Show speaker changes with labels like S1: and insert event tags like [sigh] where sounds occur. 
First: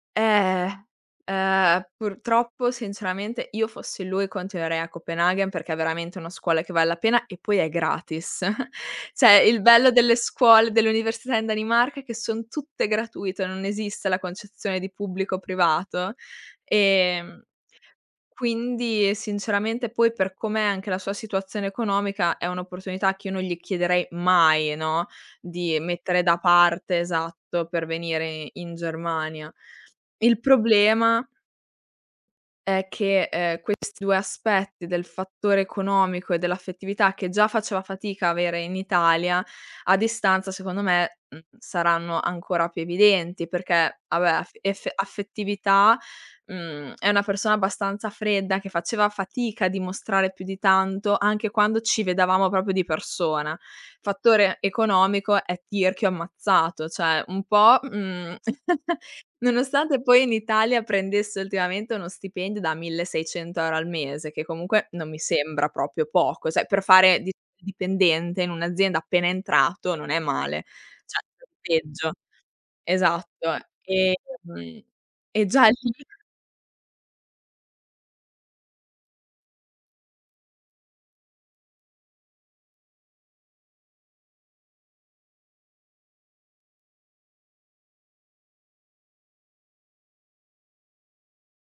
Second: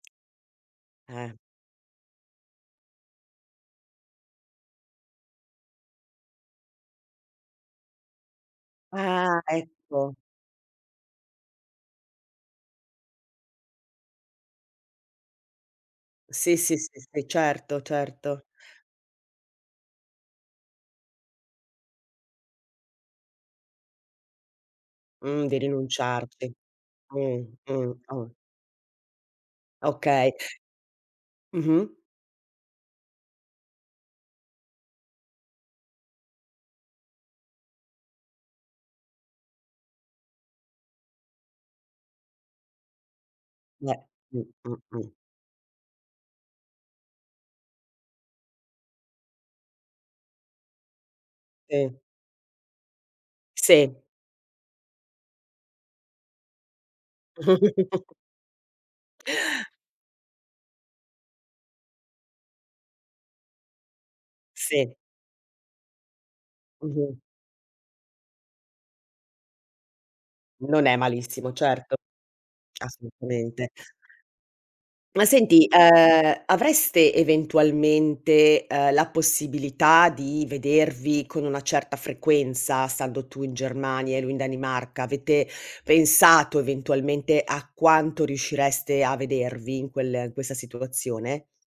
S1: Eh,
S2: Eh.
S1: ehm, purtroppo sinceramente io in fossi lui, continuerei a Copenaghen, perché è veramente una scuola che vale la pena e poi è gratis. [chuckles]
S2: Ah
S1: Cioè, il bello delle
S2: ecco.
S1: scuole, dell'università in Danimarca è che son tutte gratuite, non esiste la concezione di pubblico o privato.
S2: Sì, sì, sì, sì,
S1: Ehm,
S2: certo, certo.
S1: quindi sinceramente poi per come è anche la sua situazione economica, è un'opportunità che io non gli chiederei mai, no,
S2: Mh, di
S1: di mettere da
S2: rinunciarci.
S1: parte, esatto, per
S2: Mh-mh,
S1: venire
S2: mh.
S1: i in Germania.
S2: Okay.
S1: Il problema
S2: Mh-mh.
S1: è che ehm questi 2 aspetti del fattore economico e dell'affettività, che già faceva fatica a avere in Italia, a distanza secondo me, mhmm, saranno ancora più evidenti,
S2: Beh
S1: perché vabbè af
S2: mh-mh,
S1: effe
S2: mh.
S1: affettività, mhmm, è una persona abbastanza fredda, che faceva fatica a dimostrare più di tanto, anche quando
S2: Si.
S1: ci vedevamo proprio di persona.
S2: Si.
S1: Fattore economico: è tirchio ammazzato, cioè un po',
S2: [giggles]
S1: mhmm, [chuckles] nonostante poi in Italia prendesse ultimamente uno stipendio da 1600 € al mese, che comunque
S2: Sì.
S1: non mi sembra proprio poco, cioè per
S2: Mh-mh.
S1: fare di dipendente in un'azienda appena entrato non è male.
S2: Non è
S1: Cioè, c'è
S2: malissimo,
S1: di
S2: certo.
S1: peggio. Esatto.
S2: Assolutamente.
S1: Ehm,
S2: Ma
S1: e
S2: senti,
S1: già lì
S2: ehm, avreste eventualmente, ehm, la possibilità di vedervi con una certa frequenza stando tu in Germania e lui in Danimarca? Avete pensato eventualmente a quanto riuscireste a vedervi in quel in questa situazione?